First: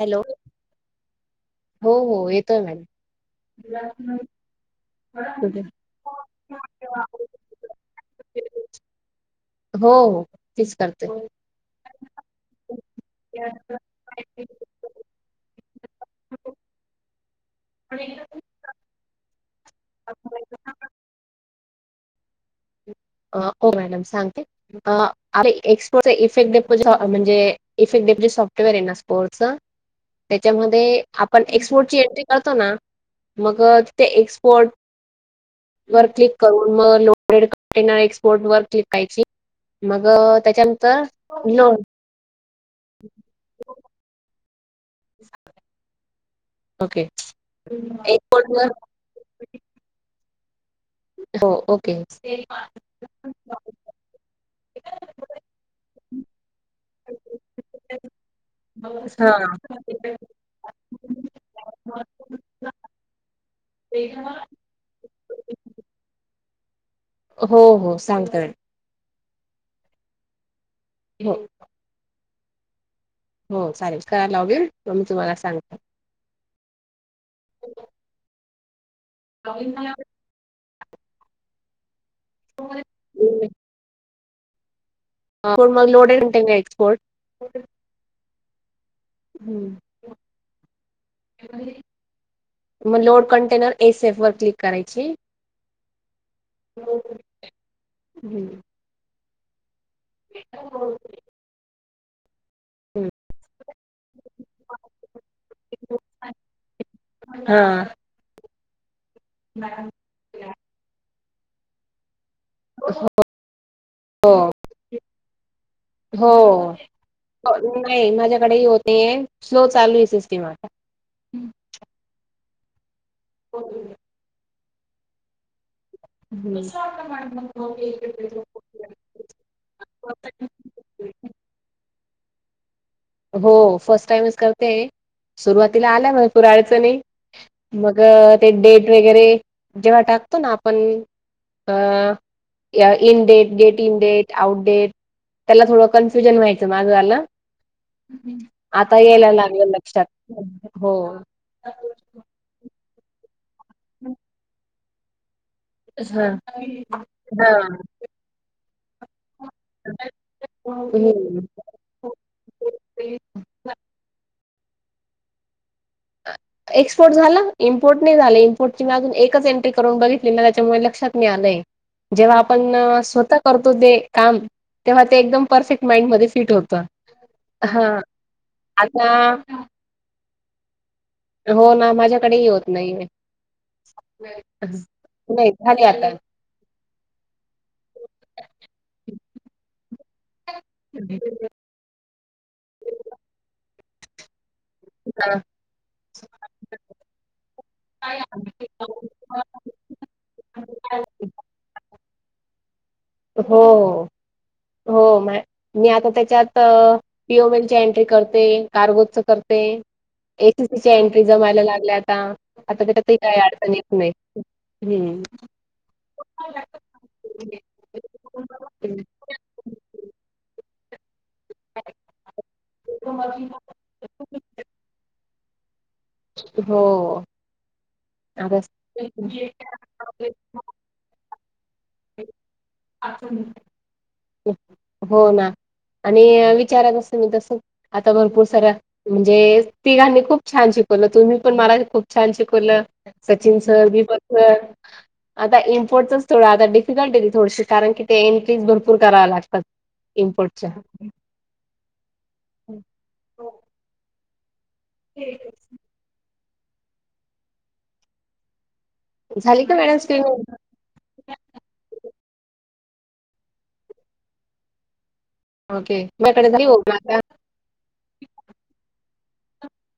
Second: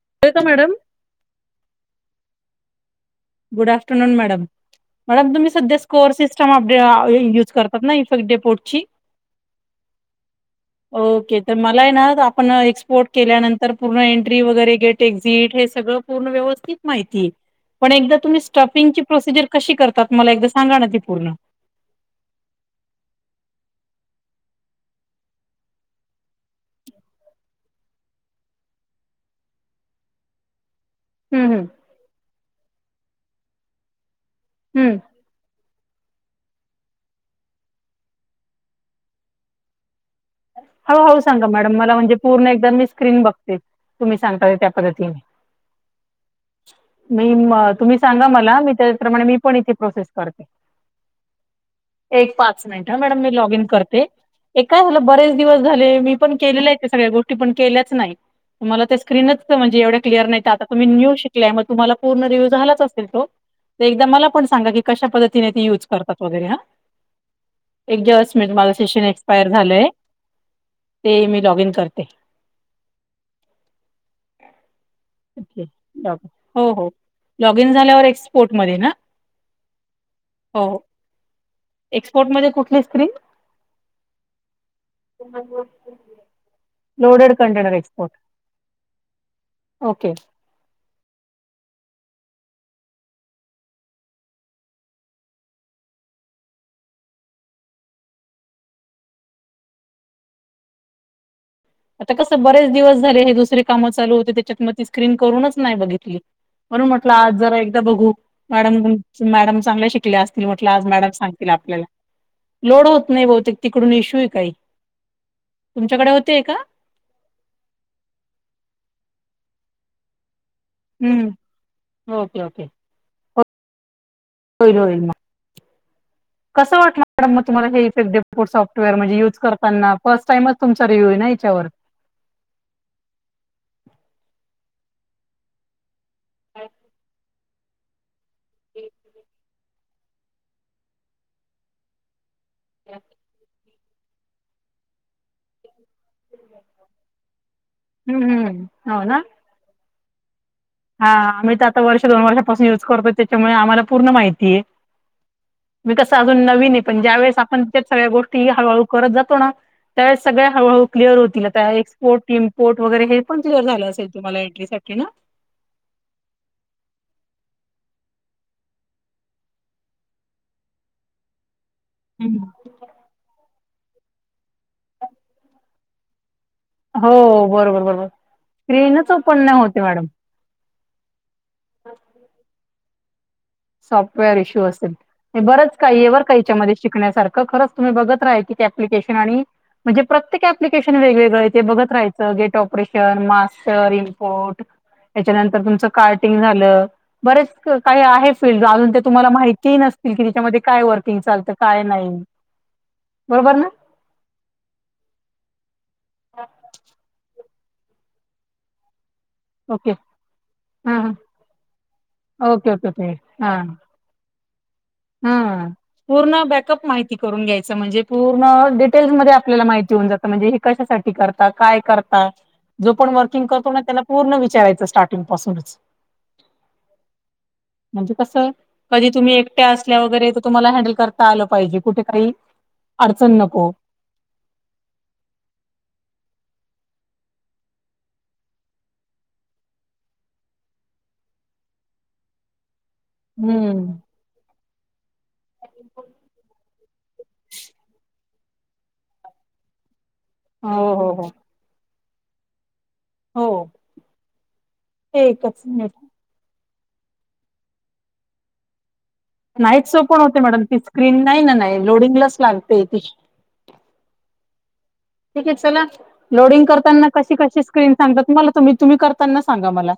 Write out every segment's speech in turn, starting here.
Hello का madam हो हो येतोय madam. Good afternoon madam madam तुम्ही सध्या स्कोर सिस्टमडे युज कर. ना इफेक्टडे पडची हो. तीच करते ओके तर मला आहे ना आपण एक्सपोर्ट केल्यानंतर पूर्ण एंट्री वगैरे गेट एक्झिट हे सगळं पूर्ण व्यवस्थित माहिती पण एकदा तुम्ही स्टफिंगची प्रोसेस कशी करतात, मला एकदा सांगा ना ती पूर्ण मॅडम सांगते एक्सपोस इफेक्ट म्हणजे इफेक्टिवे सॉफ्टवेअर आहे ना स्पोर्ट त्याच्यामध्ये आपण हम्म हम्म एक्सपोर्ट ची एंट्री करतो ना मग ते एक्सपोर्ट हं. वर क्लिक करून मग लोडेड कंटेनर एक्सपोर्ट वर क्लिक करायची मग हो त्याच्यानंतर हो सांगा लोन मॅडम मला म्हणजे पूर्ण एकदा मी स्क्रीन बघते तुम्ही सांगता त्या पद्धतीने. ओके मी तुम्ही सांगा एक्सपोर्ट मला वर मी त्याचप्रमाणे मी पण इथे प्रोसेस करते. हो ओके पाच हा मिनिट मॅडम मी लॉग इन करते काय झा. बरेच दिवस झाले मी पण केलेल्या आहेत ते सगळ्या गोष्टी पण केल्याच नाही. मला स्क्रीनच म्हणजे एवढ्या क्लिअर आता तुम्ही न्यु शिकलेले मग तुम्हाला झालाच असल तो एकदा मला पण कश्या पद्धतीने युज करतात वैगेरे हो हो एक जस्ट सांगते मॅडम मिनिट एक्स्पायर झालय ते हो मि लॉग इन करते. हो चालेल करायला लावगेल म मी तुम्हाला सांगते. ल हो हो लॉगिन झाल्यावर एक्सपोर्ट मध्ये ना. [unintelligible] हो एक्सपोर्ट मध्ये कुठली स्क्रीम? हो मग loaded export loaded container export हम्म. ओके. मग लोड कंटेनर एस एफवर क्लिक करायची हम्म. [unintelligible] आता कसं बरेच दिवस झाले हे दुसरी कामं चालू होत त्याच्यात म स्क्रीन करूनच नाय बघितली म्हणून म्हटलं आज जरा हा एकदा बघू मॅडम मॅडम चांगल्या शिकल्या असतील म्हटलं आज मॅडम सांगतील आपल्याला लोड होत नाही बहुतेक तिकडून इश्यू आहे हो काही तुमच्याकडे हो होतेय का. नाही माझ्याकडेही होत नाहीये स्लो चालू ये सिस्टीम आता. हम् ओके ओके. [unintelligible] होईल होईल म. हम्म. कस वाटलं मॅडम म तुमला हे इफेक्ट [unintelligible] वेअर म्हणजे युज करताना फस्ट टाईमच तुचा रिव्यू आहे ना याच्यावर हो फर्स्ट टाइमच करते सुरुवातीला आल्या भरपूर अडचणी. मग ते डेट वगैरे जेव्हा टाकतो ना आपण अ, in date date in date out date त्याला थोडं कन्फ्युजन व्हायचं माझं वाल. हम्म हम्म आता हो ना यायला लागलं लक्षात. हो हा आम्ही तर आता वर्ष दोन वर्षापासून युज करतोय त्याच्यामुळे आम्हाला पूर्ण माहितीये. मी कसं हा अजून नवीन ये पण ज्या वेळेस हा आपण त्यात सगळ्या गोष् ष्टी हळूहळू करत जातो ना त्यावेळेस सगळ्या हळूहळू क्लिअर होतील हम्म. आता एक्स पोर्ट इन पोर्ट वगैरे हे पण क्लिअर झालं असेल तुम्हाला एंट्रीसाठी ना. [unintelligible] एक्सपोर्ट झाला इम्पोर्ट नाय झालं इम्पोर्टची मी अजून एकच एंट्री करून बघितली म त्याच्यामुळे लक्षात नय आलंय. जेव्हा हम्म आपण स्वतः करतो ते काम तेव्हा ते एकदम परफेक्ट माइंड मध्ये फिट होत. हो बरोबर बरोबर आता स्क्रीनच ओपन नाय होत ये मॅडम. हो ना माझ्याकडेही होत नाहीये. सॉफ्टवेअर इश्यू असेल पण नाही बरच झाले काही ये आता बरं कां हेच्यामध्ये. शिकण्यासारखं खरंच तुम्ही बघत राहा एक एक अप्लिकेशन आणि म्हणजे प्रत्येक अँप्लिकेशन वेग वेगळं आहे ते बघत राय टर्गेट ऑपरेशन मास्टर इंम्पॉर्ट हा त्यांनंतर तुमच कार्टिंग झालं बरेच काही आहे. फील्ड अजून ते तुम्हाला माहिती नसतील की त्याच्यामध्ये काय वर्किंग चालतं काय नाही. बरोबर हो. ना? हो म मी आता त्याच्यात पी ओम एल एंट्री करते कार्गोजच कर ते ओके ए टी पी च्या हां हां एन्ट्री जमायला लागल्या आता ओके आता ओके ओके त्याच्यात काही हां. अडचण येत नाही. [unintelligible] हा पूर्ण बॅकअप माहिती करून घ्यायच म्हणजे पूर्ण डिटेल्स मध्ये आपल्याला माहिती होऊन जात म्हणजे हे कशासाठी करता काय करता जो कोणं वर्किंग करतो ना त्याला पूर्ण विचारायचं स्टार्टिंग पासूनच. हो म्हणजे कस आता कधी तुम्ही एक ट्या असल्या वगैरे तुम्हाला हँडल करता आलं पाहिजे कुठे काही अडचण नको. हो ना आणि विचारात असते मी तसं आता भरपूर साऱ्या म्हणजे तिघांनी खूप छान शिकवलं तुम्ही पण मला खूप छान शिकवलं. सचिन सर हम्म नी पण, तर आता इम्पोर्टच थोडं आता डिफिकल्ट येईल थोडशी कारण की ते एंट्रीज भर पूर करावा लागतात इम्पोर्टच्या हो हो हो हो.. एकच मिनिट झाली का नाईटस मॅडम ओपण स्क्रीन होते, मॅडम ती स्क्रीन नाही ना नाही लोडिंगलाच लावते ती ठीक आहे चला ओके माझ्याकडे लोडिंग झाली हो. करताना कशी कशी स्क्रीन सांगतात, तुम्हाला तुम्ही करताना सांगा मला.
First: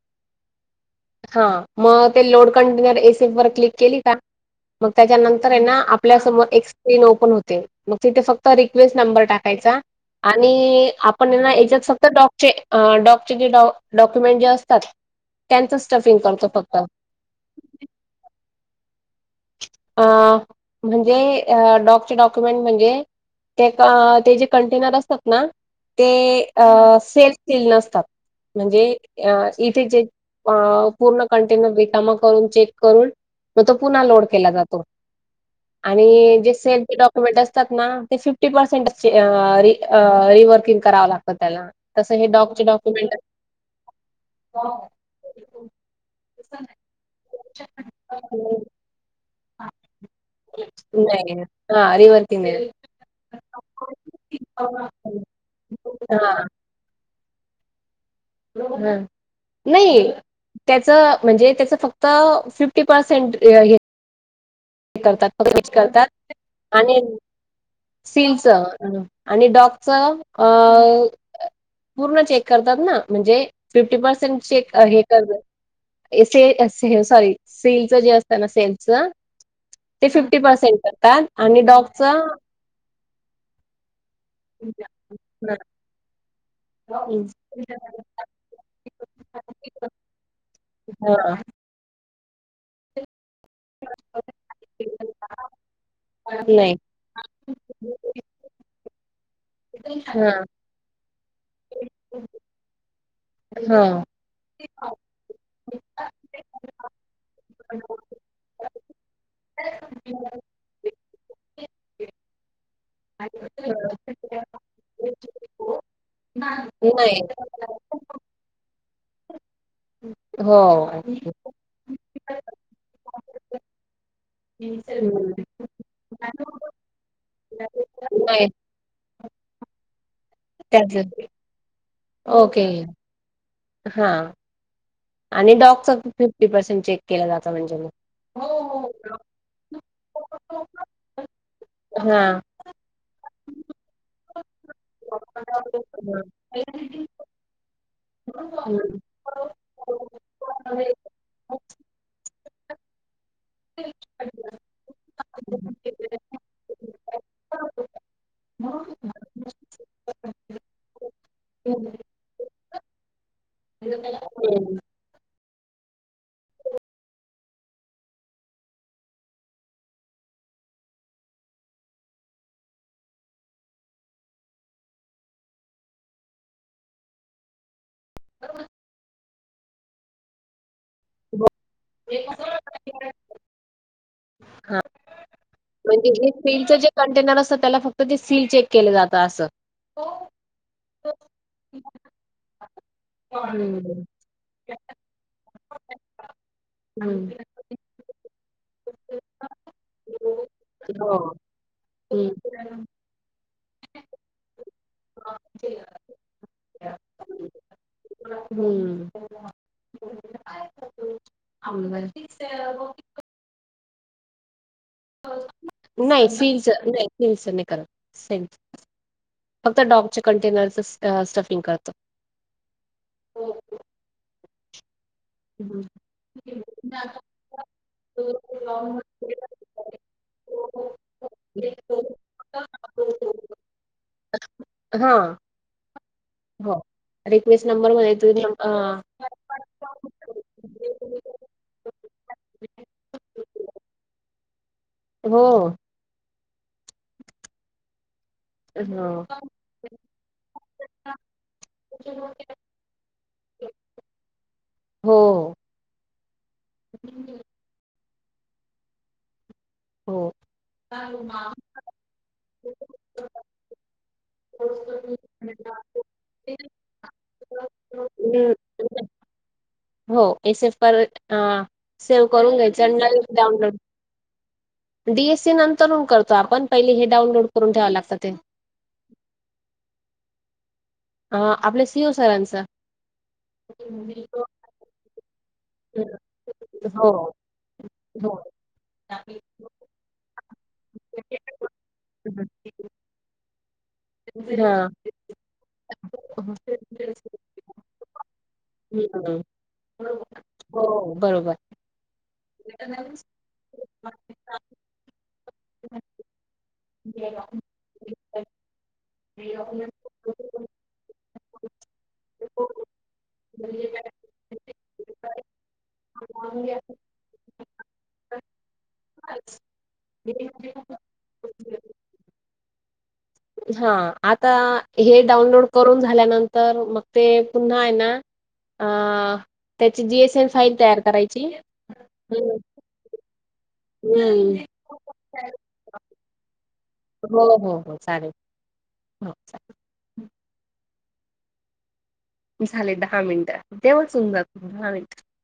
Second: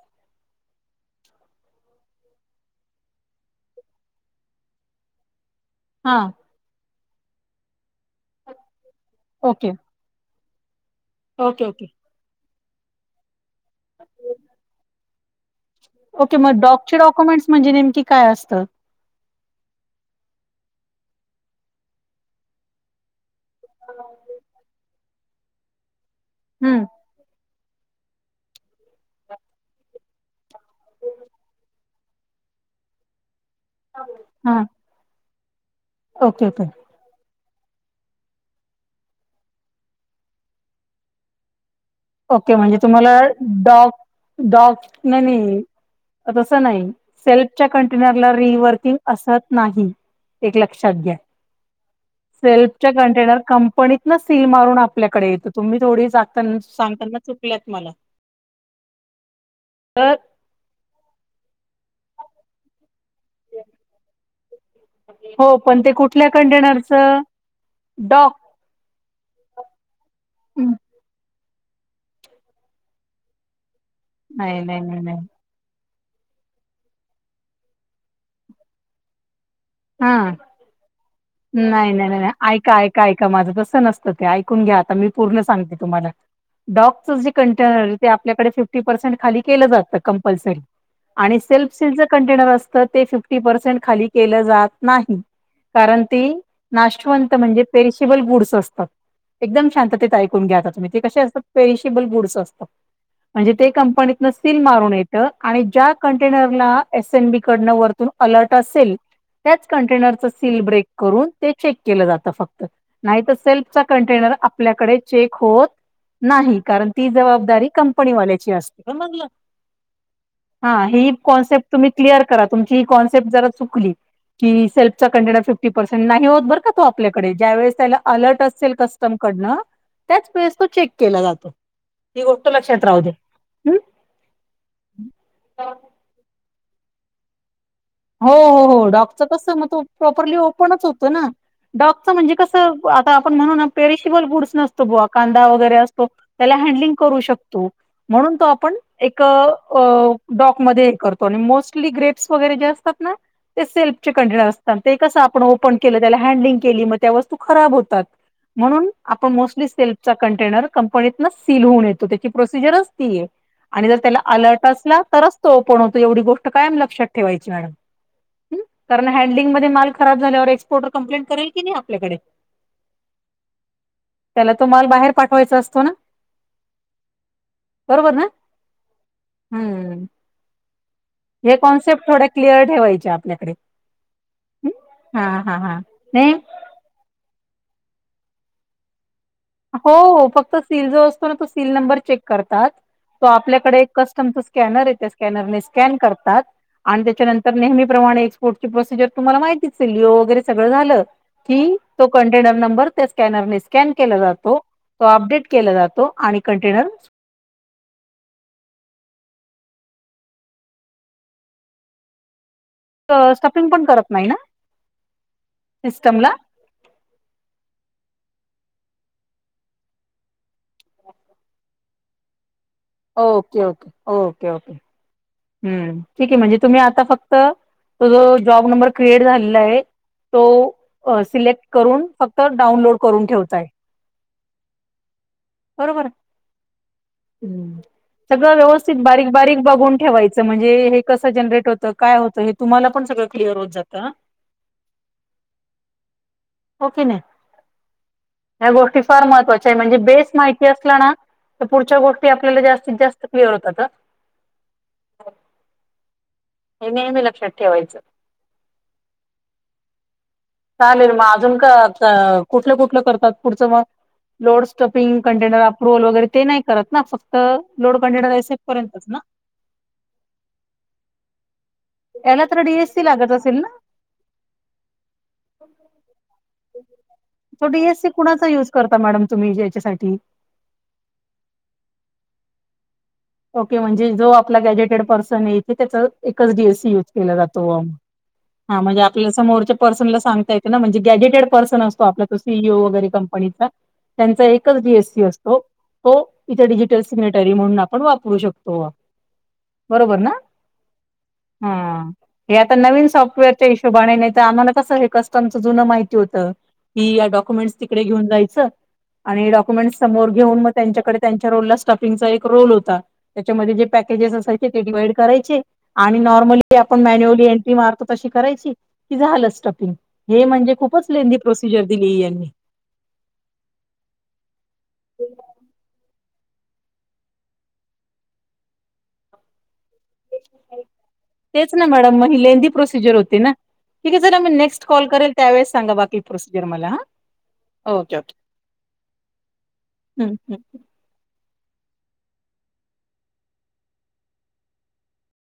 हा मग ते load container A C F वर क्लिक केली का, मग त्याच्यानंतर आहे ना हा आपल्यासमोर एक स्क्रीन ओपन होते, मग तिथे फक्त रिक्वेस्ट नंबर ओके टाकायचा. आणि आपण हे ना ओके याच्यात ओके फक्त डॉ चे डॉकचे जे डॉक्युमेंट चे असतात त्यांचं स्टफिंग ओके करतो मग फक्त डॉकचे डॉक्युमेंटस म्हणजे नेमकी काय असतं? अ म्हणजे डॉकचे डॉक्युमेंट म्हणजे एक ते जे कंटेनर असतात ना, ते हम्म सेलस केलेले नसतात. म्हणजे इथे जे पूर्ण कंटेनर रिकामा करून चेक करून मग तो पुन्हा लोड केला हा जातो आणि ओके जे ओके सेलस डॉक्यु क्युमेंट असतात ना, ते फिफ्टी पर्सेंट रि रिवर्किंग करावं लागतं त्याला. तसं हे ओके डॉकचे म्हणजे तुम्हाला डॉक्युमेंट डॉक डॉक न नाही आ तस नाही, सेल्फच्या कंटेनरला असतात रिवर्किंग असत नाही, एक लक्षात घ्या. नाही हा रीवर्किंग सेल्पच्या कंटेनर कंपनीतन सील मारून आपल्याकडे येतं, तुम्ही थोडी हा जाताना सांगताना चुकल्यात मला. बरोबर आहे, नाही तर त्याचं म्हणजे त्याच फक्त फिफ्टी पर्सेंट हे हे करतात हो फक्त [unintelligible] पण ते कुठल्या करतात आणि कंटेनरचं डॉक सीलच आणि डॉकच अ पूर्ण चेक करतात ना, म्हणजे फिफ्टी पर्सेंट नाही चेक नाही नाही हे नाही करतात ऐ से से सॉरी सेलच जे असतं ना सेलच ते हा फिफ्टी पर्सेंट करतात आणि नाही डॉगच नाही हा नाही नाही ऐका ऐका ऐका माझं तसं नसतं ते ऐकून घ्या, आता मी पूर्ण सांगते तुम्हाला. डॉकचं जे नाही कंटेनर आहे ते आपल्याकडे फिफ्टी पर्सेंट खाली केलं जातं कंपल्सरी हा आणि सेल्फ सील कंटेनर असत ते फिफ्टी पर्सेंट खाली केलं जात नाही, कारण ती नाशवंत म्हणजे पेशबल बूड्स असतात. एकदम शांततेत हा ऐकून घ्या, आता तुम्ही ते कसे असतात पेईशीबल बुड्स असतात. म्हणजे ते हा कंपनीतन सील मारून येतं आणि ज्या कंटेनरला एस एन बी कडनं वरतून अलर्ट असेल, त्याच कंटेनरच सील ब्रेक करून ते चेक केलं जातं फक्त. नाही तर सेल्फचा कंटेनर आपल्याकडे चेक होत नाही, कारण ती नाही जबाबदारी कंपनी वाल्याची असते. हो हा ही कॉन्सेप्ट तुम्ही क्लिअर करा, तुमची ही कॉन्सेप्ट जरा चुकली. की सेल्फचा कंटेड हं. फिफ्टी पर्सेंट नाही होत बरं का तो आपल्याकडे, ज्या वेळेस त्याला अलर्ट नाही असेल कस मी कडनं त्याच वेळेस तो चेक त्याच केला जातो, ही गोष्ट ओके लक्षात राहु दे. हा हं. आणि डॉकचा फिफ्टी पर्सेंट चेक केला जातं म्हणजे मग हो हो हो डॉकचं कस मग तो प्रॉपरली ओपनच होतं ना. डॉकचा म्हणजे कसं, आता आपण म्हणून ना पेरिशिबल बुड्स नसतो बुवा कांदा वगैरे असतो त्याला हँडलिंग करू शकतो, म्हणून तो आपण एक क डॉक मध्ये करतो आणि मोस्टली ग्रेप्स वगैरे जे असतात ना ते सेल्फचे कंटेनर असतात, ते कसं आपण ओपन केलं, त्याला हँडलिंग केली, मग त्या वस्तू खराब होतात. म्हणून आपण मोस्टली सेल्पचा कंटेनर कंपनीतन सील होऊन येतो, त्याची प्रोसिजरच ती आहे. आणि जर त्याला अलर्ट असला, तरच तो ओपण होतो एवढी गोष्ट कायम लक्षात ठेवायची मॅडम. कारण हॅडलिंगध्ये माल खराब झाल्यावर एक्सपोर्टर कम्प्लेंट करेल की नाही आपल्याकडे. त्याला तो माल बाहेर पाठवायचा असतो ना? बरोबर ना? हम्म. ह्या कॉन्सेप्ट थोड्या क्लिअर ठेवायच्या आपल्याकडे. हा हा हा. म्हणजे हे नाही - सीलचं जे कंटेनर असत. त्याला फक्त ते सील चेक केलं जातं असं. हो फक्त सील जो असतो ना? तो सील नंबर चेक करतात. तो आपल्याकडे एक हम्म कस्टमच स्कॅनरये. त्या स्कॅनरने स्कॅन करतात. आणि हम्म त्याच्यानंतर नेहमीप्रमाणे एक्सपोर्टची प्रोसिजर तुम्हाला माहितीेचए. लिओ वगैरे सगळं झालय. हो कि तो हम्म कंटेनर नंबर, त्या स्कॅनर न- स्कॅन केला जातो. तो अपडेट केला जातो. आणि कंटेनर - हम्म. [unintelligible] स्टफिंग पण करत नाही ना? नाही. सिस्टमला फीलच नाही. फिलच नाही करत. सेंट फक्त डॉकच्या कंटेनरचं स्टफिंग करतात. Okay okay. Okay okay. हम्म. ठीकए. म्हणजे तुम्ही आता फक्त तो जो जॉब नंबर क्रिएट झालेला आहे- तो सिलेक्ट करून फक्त डाऊनलोड करून ठेवताय. हा. बरोबर हो. रिक्वेस्ट हम्म. नंबरमध्ये तु सगळं [unintelligible] आं. व्यवस्थित बारीक बारीक बघून ठेवाय- म्हणजे हे कसं जनरेट होतं? काय होतं? हे तुम्हाला पण सगळं क्लिअर होत जातं अं. हो. हो कि नाही? ह्या गोष्टी हो फार महत्त्वाच्या आहेत. म्हणजे बेस माहिती असला ना? तर पुढच्या गोष्टी आपल्याला जास्तीत जास्त क्लिअर होतात हं. हो. हे नेहमी लक्षात ठेवायचं. हो. चालेल. मग अजून का कुठलं कुठलं करतात पुढचं मग? लोड स्टपिंग, कंटेनर अप्रुव्हल वगैरे ते नाही करत ना? फक्त लोड कंटेनर अस- हम्म, पर्यंतच ना? हो. एस एफ व सेव्ह याला करून तर घ्यायचं डीएससी आणि लागत असेल ना डाऊनलोड. डी एस सी नंतरून करतो आपण. पहिले हे डाउनलोड तो करून ठेवावं डीएससी लागतं ते. कुणाचा युज करता मॅडम तुम्ही याच्यासाठी? अ. आपल्या सी ई ओ सरांचा. ओके. म्हणजे जो आपला गॅझेटेड पर्सन येई - कि त्याच एकच डी एस सी युज हो केला जातो बुवा. हो हा. म्हणजे आपल्या समोरच्या पर्सनला सांगता ये - तना. म्हणजे गॅझेटेड पर्सन असतो आपला तो सी ई ओ वगैरे कंपनीचा. त्यांचा एकच हां जी एस सी असतो. तो हं इथे डिजिटल सिग्नेटरी म्हणून- वापरू शकतो बुवा. बरोबर ना? हो बरोबर. हा. हे आता नवीन सॉफ्टवेअरच्या हिशोबान. नाही तर आम्हाला कसं हे कस्टमचं जुनं माहिती होतं. कि या डॉक्युमेंट्स तिकडे घेऊन जायचं. आणि डाक्युमेंटस - समोर घेउन मग त्यांच्याकडे त्यांच्या रोलला स्टफिंगच - एक रोल हो- ता. त्याच्यामध्ये जे पॅकेजेस असायचे, ते डिवाइड करायचे- आणि नॉर्मली आपण मॅन्युअली एंट्री मारतो तशी करायची- कि झालं स्टफिंग. हे म्हणजे खूपच लेंंदी प्रोसिजर दिली यांनी. हा. आता हे डाउनलोड करून झाल्यानंतर मग ते पुन्हा ए ना- अ त्याची जी एस एन फाईल तयार करायची- तेच ना मॅडम मग ही लेंदी प्रोसिजर होती ना ठीक हे सर आम्ही हं नेक्स्ट कॉल करेल त्यावेळेस सांगा बाकी प्रोसिजर मला हा हो हो हो चालेल हो ह हं झाले दहा मिनिट तेव्हाच होऊन जाते दहा मिनिट